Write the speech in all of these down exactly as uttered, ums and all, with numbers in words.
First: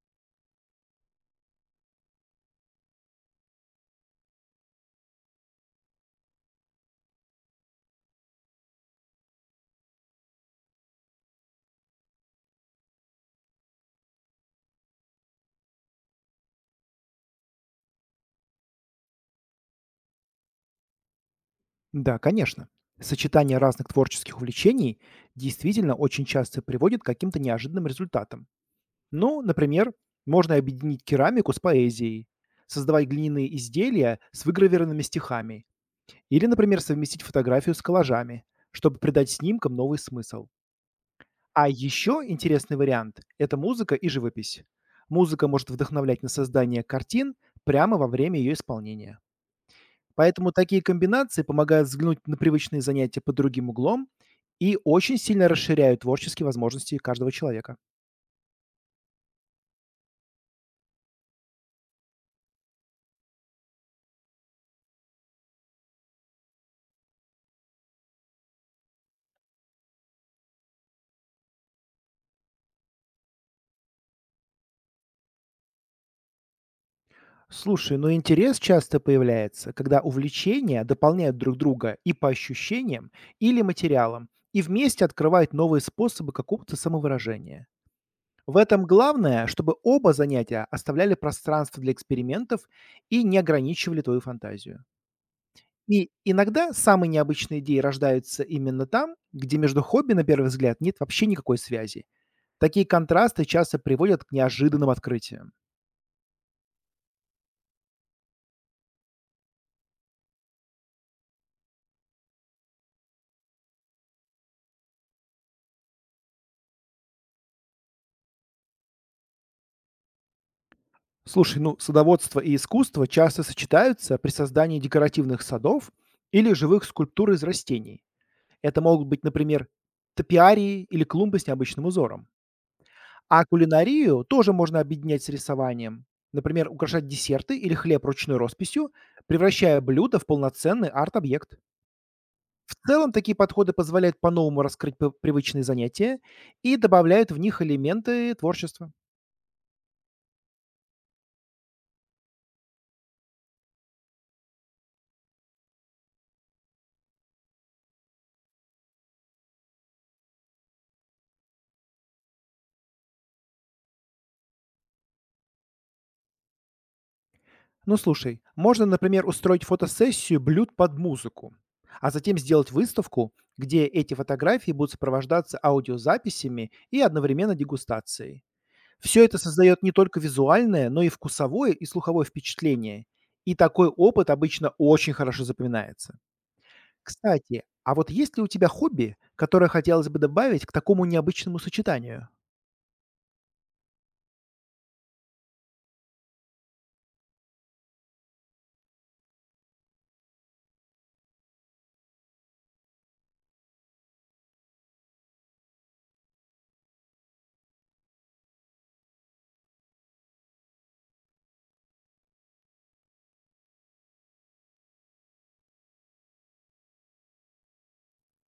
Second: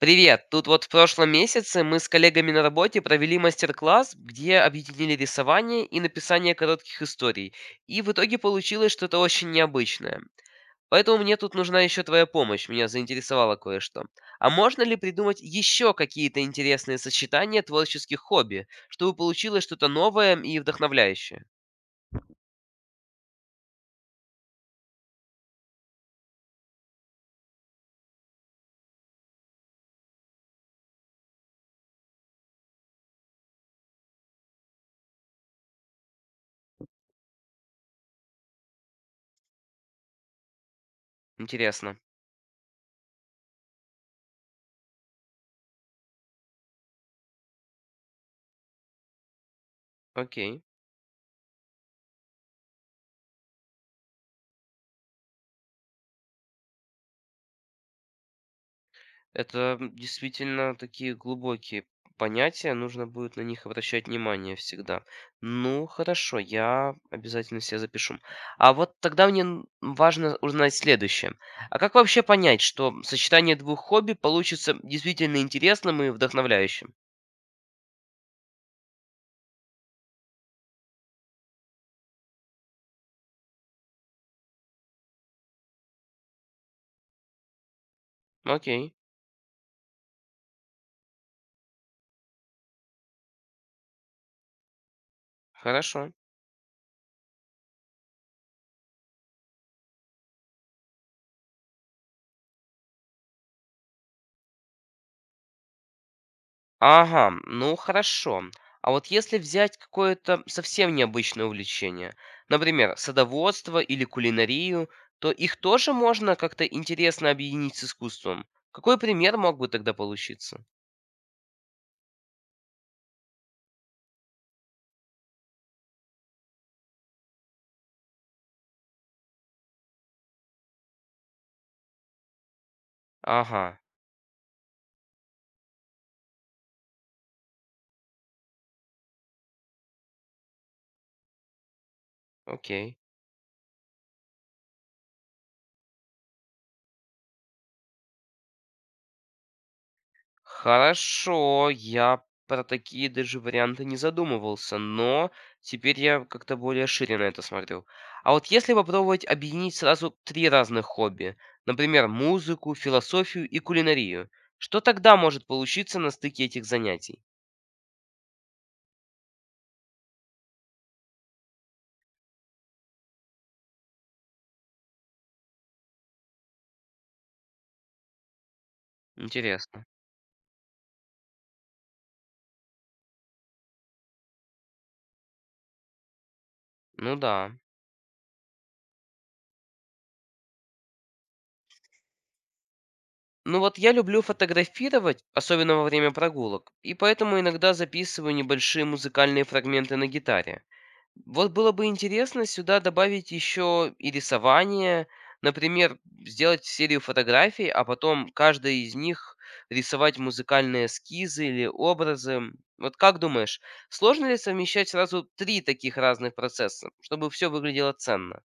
Привет! Тут вот в прошлом месяце мы с коллегами на работе провели мастер-класс, где объединили рисование и написание коротких историй. И в итоге получилось что-то очень необычное. Поэтому мне тут нужна еще твоя помощь, меня заинтересовало кое-что. А можно ли придумать еще какие-то интересные сочетания творческих хобби, чтобы получилось что-то новое и вдохновляющее? Да, конечно. Сочетание разных творческих увлечений действительно очень часто приводит к каким-то неожиданным результатам. Ну, например, можно объединить керамику с поэзией, создавать глиняные изделия с выгравированными стихами или, например, совместить фотографию с коллажами, чтобы придать снимкам новый смысл. А Интересно. еще интересный вариант– это музыка и живопись. Музыка может вдохновлять на создание картин прямо во время ее исполнения. Поэтому Окей. такие комбинации помогают взглянуть на привычные занятия под другим углом и очень сильно расширяют творческие возможности каждого человека. Это, м, действительно такие глубокие понятия, нужно будет на них обращать внимание всегда. Ну, хорошо, я обязательно себе запишу. А вот тогда мне н- важно узнать следующее. А как вообще понять, что сочетание двух хобби получится действительно интересным и вдохновляющим? Слушай, ну интерес часто появляется, когда увлечения дополняют друг друга и по ощущениям, или материалам, и вместе открывают новые способы какого-то самовыражения. В этом Окей, главное, чтобы оба занятия оставляли пространство для экспериментов и не ограничивали твою фантазию. хорошо. И иногда самые необычные идеи рождаются именно там, где между хобби, на первый взгляд, нет вообще никакой связи. Такие контрасты часто приводят к неожиданным открытиям. Ага, ну хорошо. А вот если взять какое-то совсем необычное увлечение, например, садоводство или кулинарию, то их тоже можно как-то интересно объединить с искусством. Какой пример мог бы тогда получиться? Слушай, ну, садоводство и искусство часто сочетаются при создании декоративных садов или живых скульптур из растений. Это могут быть, например, топиарии или клумбы с необычным узором. А Ага, кулинарию тоже можно объединять с рисованием. Например, украшать десерты или хлеб ручной росписью, превращая блюдо в полноценный арт-объект. В окей. целом такие подходы позволяют по-новому раскрыть п- привычные занятия и добавляют в них элементы творчества. Хорошо, я про такие даже варианты не задумывался, но теперь я как-то более шире на это смотрю. А вот если попробовать объединить сразу три разных хобби, например, музыку, философию и кулинарию, что тогда может получиться на стыке этих занятий? Ну слушай, можно, например, устроить фотосессию блюд под музыку, а затем сделать выставку, где эти фотографии будут сопровождаться аудиозаписями и одновременно дегустацией. Все это создает Интересно. не только визуальное, но и вкусовое и слуховое впечатление. И такой опыт обычно очень хорошо запоминается. Ну да. Кстати, а вот есть ли у тебя хобби, которое хотелось бы добавить к такому необычному сочетанию? Ну вот я люблю фотографировать, особенно во время прогулок, и поэтому иногда записываю небольшие музыкальные фрагменты на гитаре. Вот было бы интересно сюда добавить еще и рисование. Например, сделать серию фотографий, а потом каждой из них рисовать музыкальные эскизы или образы. Вот как думаешь, сложно ли совмещать сразу три таких разных процесса, чтобы все выглядело ценно?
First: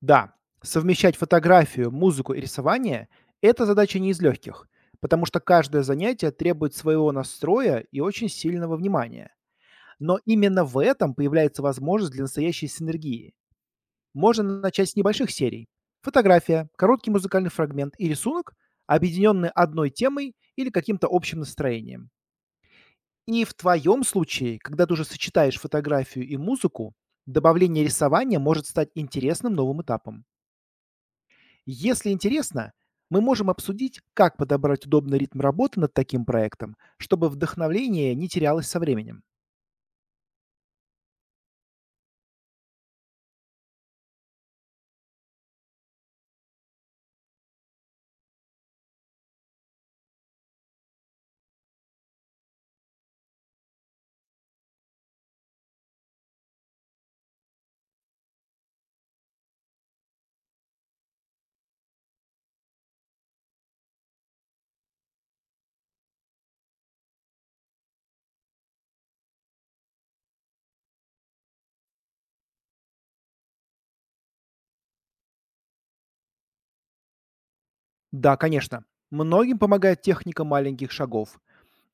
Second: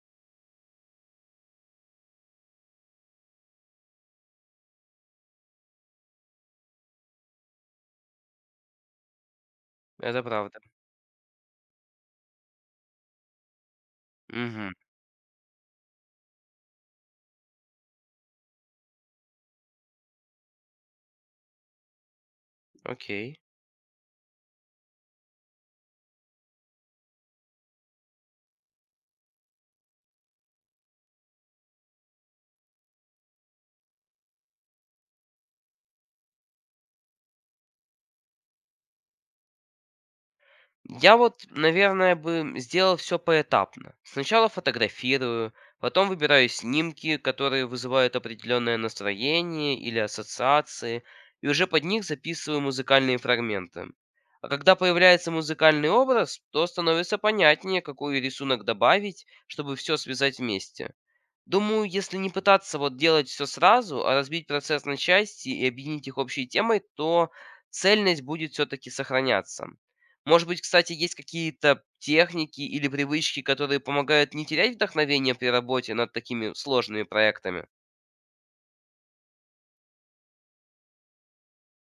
Да, совмещать фотографию, музыку и рисование– это задача не из легких, потому что каждое занятие требует своего настроя и очень сильного внимания. Но Это правда. именно в этом появляется возможность для настоящей синергии. Можно Угу, начать с небольших серий. Фотография, короткий музыкальный фрагмент и рисунок, объединенные одной темой или каким-то общим настроением. окей. И в твоем случае, когда ты уже сочетаешь фотографию и музыку, добавление рисования может стать интересным новым этапом. Если интересно, мы можем обсудить, как подобрать удобный ритм работы над таким проектом, чтобы вдохновление не терялось со временем. Я вот, наверное, бы сделал все поэтапно. Сначала фотографирую, потом выбираю снимки, которые вызывают определенное настроение или ассоциации, и уже под них записываю музыкальные фрагменты. А когда появляется музыкальный образ, то становится понятнее, какой рисунок добавить, чтобы все связать вместе. Думаю, если не пытаться вот делать все сразу, а разбить процесс на части и объединить их общей темой, то цельность будет все таки сохраняться. Может быть, кстати, есть какие-то техники или привычки, которые помогают не терять вдохновение при работе над такими сложными проектами? Да, конечно, многим помогает техника маленьких шагов.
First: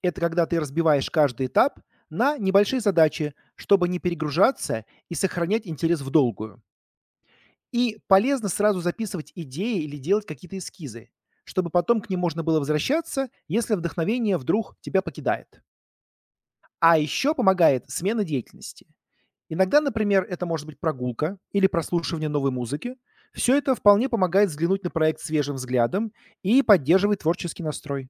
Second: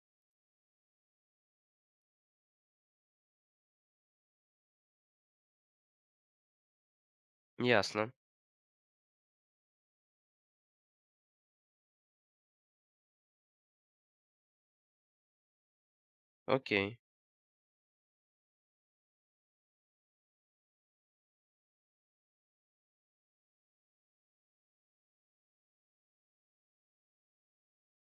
Это когда ты разбиваешь каждый этап на небольшие задачи, чтобы не перегружаться и сохранять интерес в долгую. И Ясно. полезно сразу записывать идеи или делать какие-то эскизы, чтобы потом к ним можно было возвращаться, если вдохновение вдруг тебя покидает. А Окей. еще помогает смена деятельности. Иногда, например, это может быть прогулка или прослушивание новой музыки. Все это вполне помогает взглянуть на проект свежим взглядом и поддерживает творческий настрой.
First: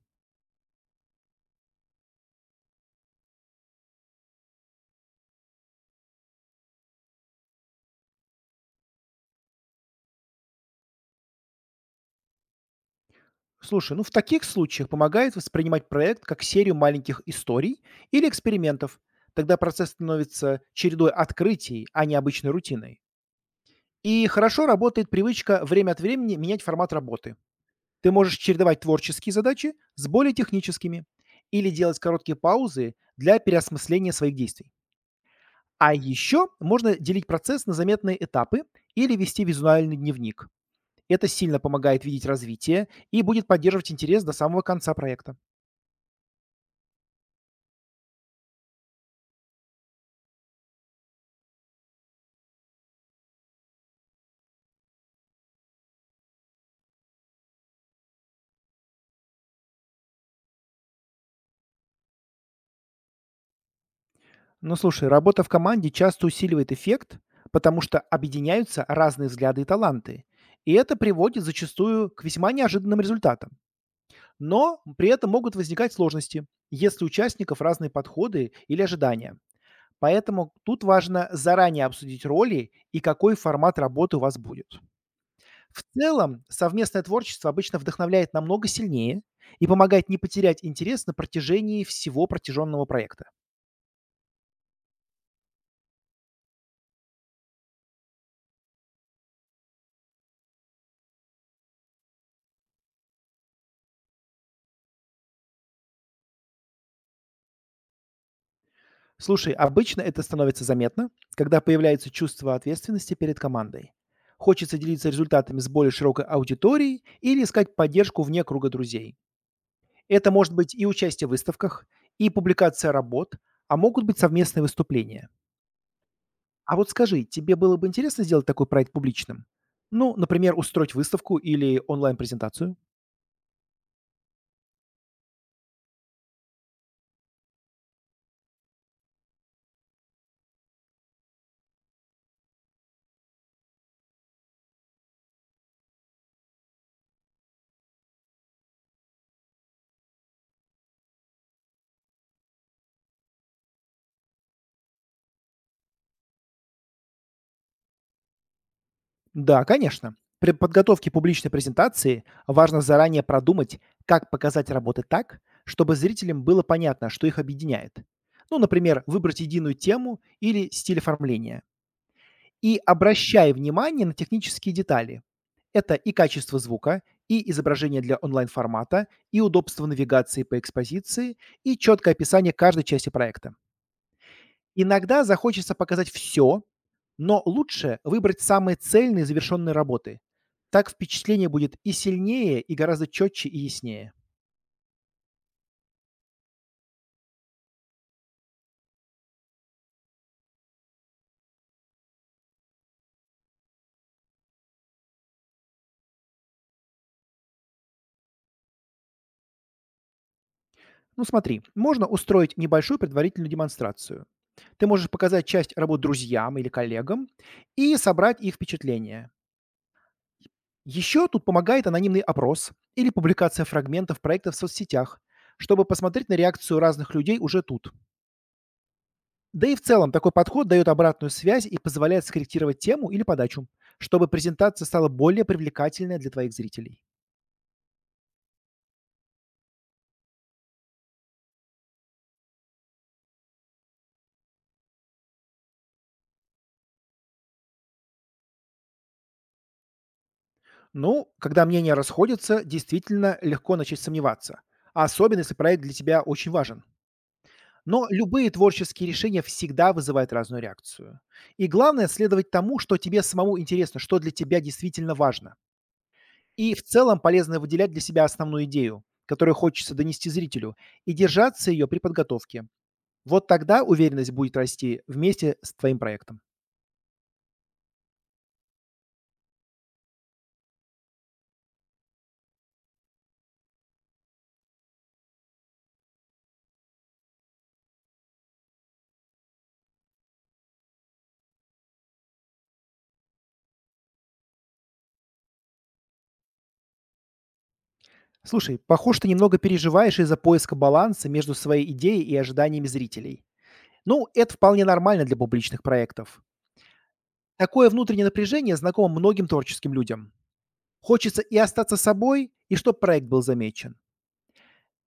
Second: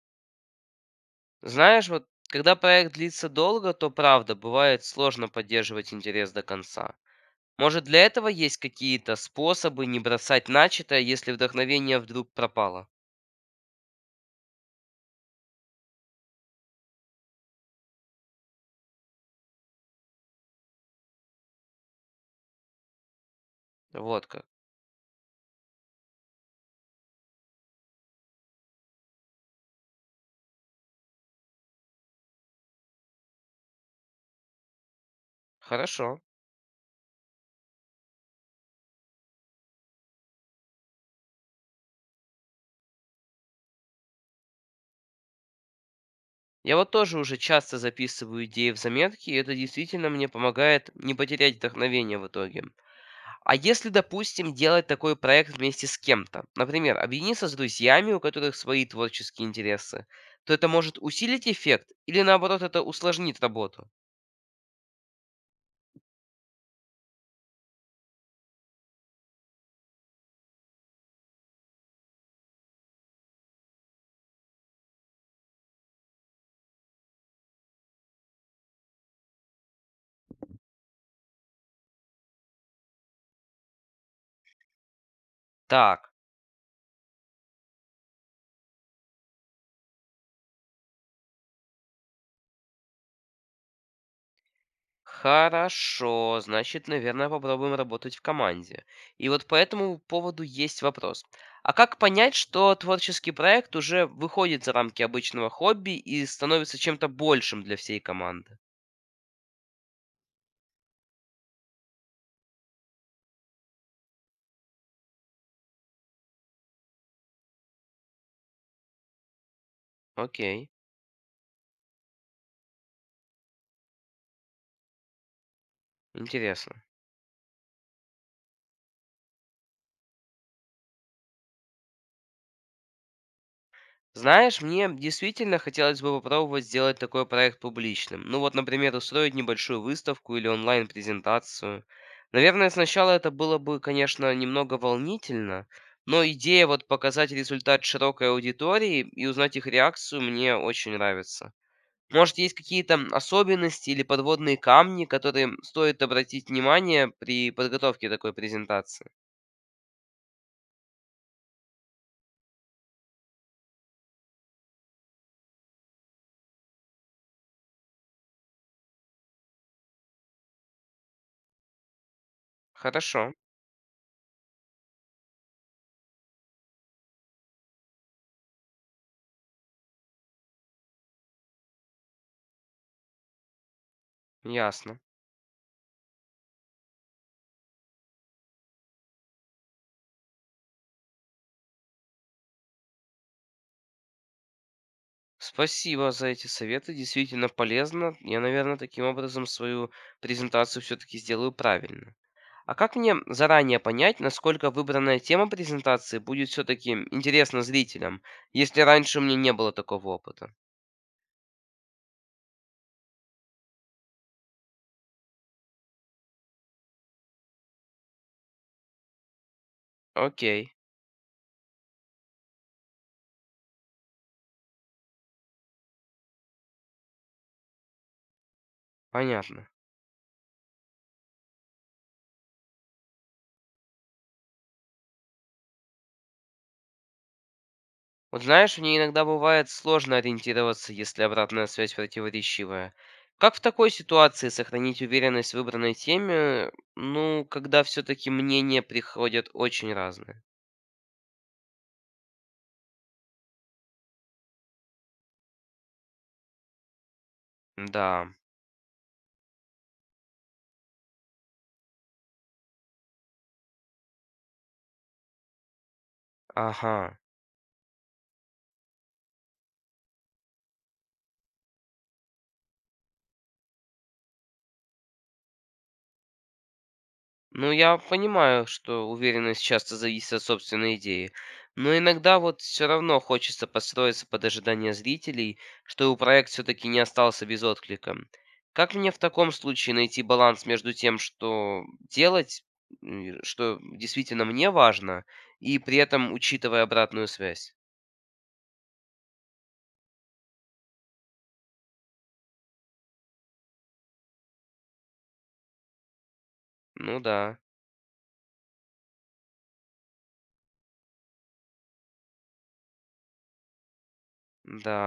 Знаешь, вот когда проект длится долго, то правда бывает сложно поддерживать интерес до конца. Может, для этого есть какие-то способы не бросать начатое, если вдохновение вдруг пропало? Слушай, ну в таких случаях помогает воспринимать проект как серию маленьких историй или экспериментов. Тогда процесс становится чередой открытий, а не обычной рутиной. И Вот как. хорошо работает привычка время от времени менять формат работы. Ты можешь чередовать творческие задачи с более техническими или делать короткие паузы для переосмысления своих действий. А Хорошо. еще можно делить процесс на заметные этапы или вести визуальный дневник. Это сильно помогает видеть развитие и будет поддерживать интерес до самого конца проекта. Я вот тоже уже часто записываю идеи в заметки, и это действительно мне помогает не потерять вдохновение в итоге. А если, допустим, делать такой проект вместе с кем-то, например, объединиться с друзьями, у которых свои творческие интересы, то это может усилить эффект или наоборот это усложнит работу? Ну слушай, работа в команде часто усиливает эффект, потому что объединяются разные взгляды и таланты. И это приводит зачастую к весьма неожиданным результатам. Но при этом могут возникать сложности, если у участников разные подходы или ожидания. Поэтому тут важно заранее обсудить роли и какой формат работы у вас будет. В Так. целом, совместное творчество обычно вдохновляет намного сильнее и помогает не потерять интерес на протяжении всего протяженного проекта. Хорошо, значит, наверное, попробуем работать в команде. И вот по этому поводу есть вопрос. А как понять, что творческий проект уже выходит за рамки обычного хобби и становится чем-то большим для всей команды? Слушай, обычно это становится заметно, когда появляется чувство ответственности перед командой. Хочется делиться результатами с более широкой аудиторией или искать поддержку вне круга друзей. Это может Окей, быть и участие в выставках, и публикация работ, а могут быть совместные выступления. интересно. А вот скажи, тебе было бы интересно сделать такой проект публичным? Ну, например, устроить выставку или онлайн-презентацию? Знаешь, мне действительно хотелось бы попробовать сделать такой проект публичным. Ну вот, например, устроить небольшую выставку или онлайн-презентацию. Наверное, сначала это было бы, конечно, немного волнительно, но идея вот показать результат широкой аудитории и узнать их реакцию мне очень нравится. Может, есть какие-то особенности или подводные камни, которые стоит обратить внимание при подготовке такой презентации? Да, конечно. При подготовке публичной презентации важно заранее продумать, как показать работы так, чтобы зрителям было понятно, что их объединяет. Ну, например, выбрать единую тему или стиль оформления. И Хорошо, обращай внимание на технические детали, это и качество звука, и изображение для онлайн-формата, и удобство навигации по экспозиции, и четкое описание каждой части проекта. ясно. Иногда захочется показать все, но лучше выбрать самые цельные завершенные работы. Так впечатление будет и сильнее, и гораздо четче и яснее. Спасибо за эти советы, действительно полезно. Я, наверное, таким образом свою презентацию все-таки сделаю правильно. А как мне заранее понять, насколько выбранная тема презентации будет все-таки интересна зрителям, если раньше у меня не было такого опыта? Ну смотри, можно устроить небольшую предварительную демонстрацию. Ты можешь показать часть работ друзьям или коллегам и собрать их впечатления. Окей, Еще тут помогает анонимный опрос или публикация фрагментов проекта в соцсетях, чтобы посмотреть на реакцию разных людей уже тут. Да понятно. и в целом такой подход дает обратную связь и позволяет скорректировать тему или подачу, чтобы презентация стала более привлекательной для твоих зрителей. Вот знаешь, мне иногда бывает сложно ориентироваться, если обратная связь противоречивая. Как в такой ситуации сохранить уверенность в выбранной теме, ну, когда все-таки мнения приходят очень разные? Ну, когда мнения расходятся, действительно легко начать сомневаться, а особенно если проект для тебя очень важен. Но Да. любые творческие решения всегда вызывают разную реакцию. И главное следовать тому, что тебе самому интересно, что для тебя действительно важно. И в целом Ага. полезно выделять для себя основную идею, которую хочется донести зрителю, и держаться ее при подготовке. Вот тогда уверенность будет расти вместе с твоим проектом. Ну, я понимаю, что уверенность часто зависит от собственной идеи. Но иногда вот все равно хочется подстроиться под ожидания зрителей, чтобы проект все-таки не остался без отклика. Как мне в таком случае найти баланс между тем, что делать, м, что действительно мне важно, и при этом учитывая обратную связь? Слушай, похоже, ты немного переживаешь из-за поиска баланса между своей идеей и ожиданиями зрителей. Ну, это вполне нормально для публичных проектов. Ну да, Такое внутреннее напряжение знакомо многим творческим людям. Хочется и остаться собой, и чтобы проект был замечен.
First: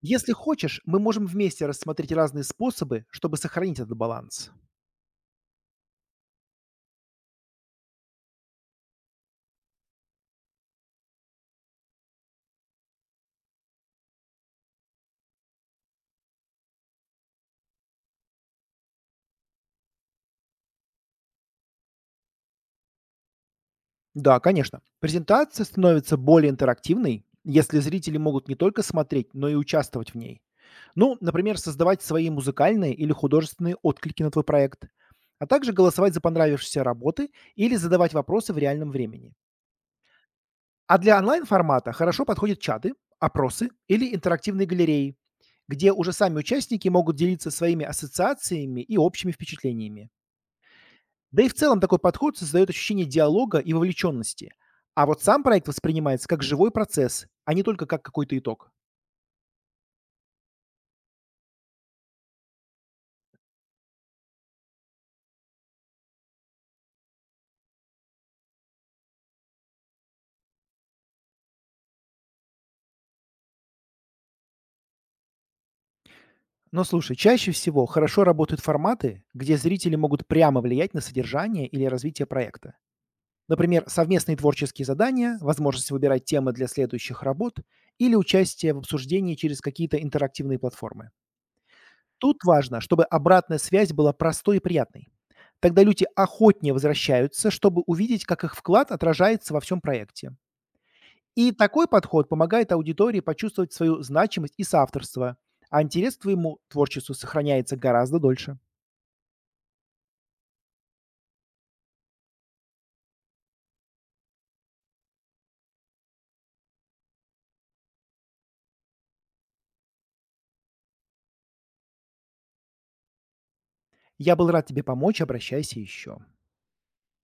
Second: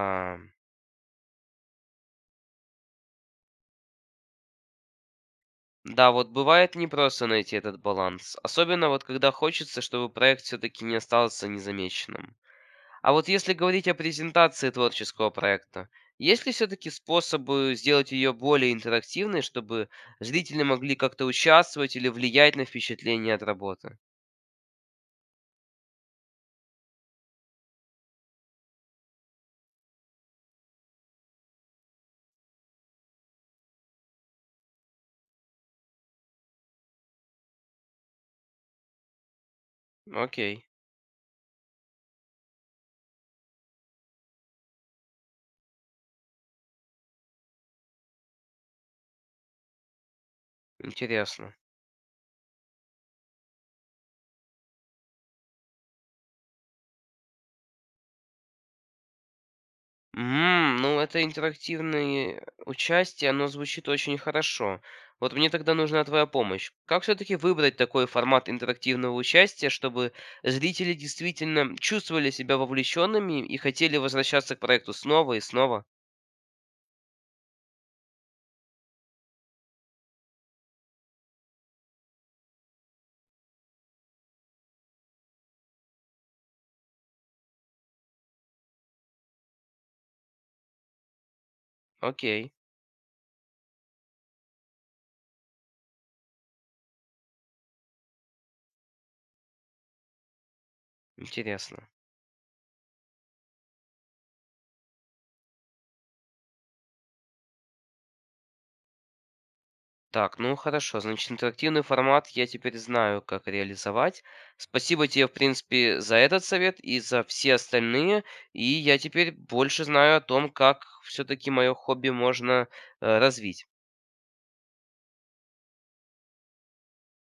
Если хочешь, мы можем вместе рассмотреть разные способы, чтобы сохранить этот баланс. Да, вот бывает непросто найти этот баланс, особенно вот когда хочется, чтобы проект все-таки не остался незамеченным. А вот если говорить о презентации творческого проекта, есть ли все-таки способы сделать ее более интерактивной, чтобы зрители могли как-то участвовать или влиять на впечатление от работы? Да, конечно. Презентация становится более интерактивной, если зрители могут не только смотреть, но и участвовать в ней. Ну, например, создавать свои музыкальные или художественные отклики на твой проект, а также голосовать за понравившиеся работы или задавать вопросы в реальном времени. Ну, окей, А для онлайн-формата хорошо подходят чаты, опросы или интерактивные галереи, где уже сами участники могут делиться своими ассоциациями и общими впечатлениями. Да и в интересно. целом такой подход создает ощущение диалога и вовлеченности. А вот сам проект воспринимается как живой процесс, а не только как какой-то итог. М, ну это интерактивное участие, оно звучит очень хорошо. Вот мне тогда нужна твоя помощь. Как все-таки выбрать такой формат интерактивного участия, чтобы зрители действительно чувствовали себя вовлеченными и хотели возвращаться к проекту снова и снова? Но слушай, чаще всего хорошо работают форматы, где зрители могут прямо влиять на содержание или развитие проекта. Например, совместные творческие задания, возможность выбирать темы для следующих работ или участие в обсуждении через какие-то интерактивные платформы. Тут Окей. важно, чтобы обратная связь была простой и приятной. Тогда люди охотнее возвращаются, чтобы увидеть, как их вклад отражается во всем проекте. И такой Интересно. подход помогает аудитории почувствовать свою значимость и соавторство, а интерес к твоему творчеству сохраняется гораздо дольше. Так, ну хорошо, значит, интерактивный формат я теперь знаю, как реализовать. Спасибо тебе, в принципе, за этот совет и за все остальные. И я теперь больше знаю о том, как все-таки мое хобби можно э, развить. Я был рад тебе помочь, обращайся еще.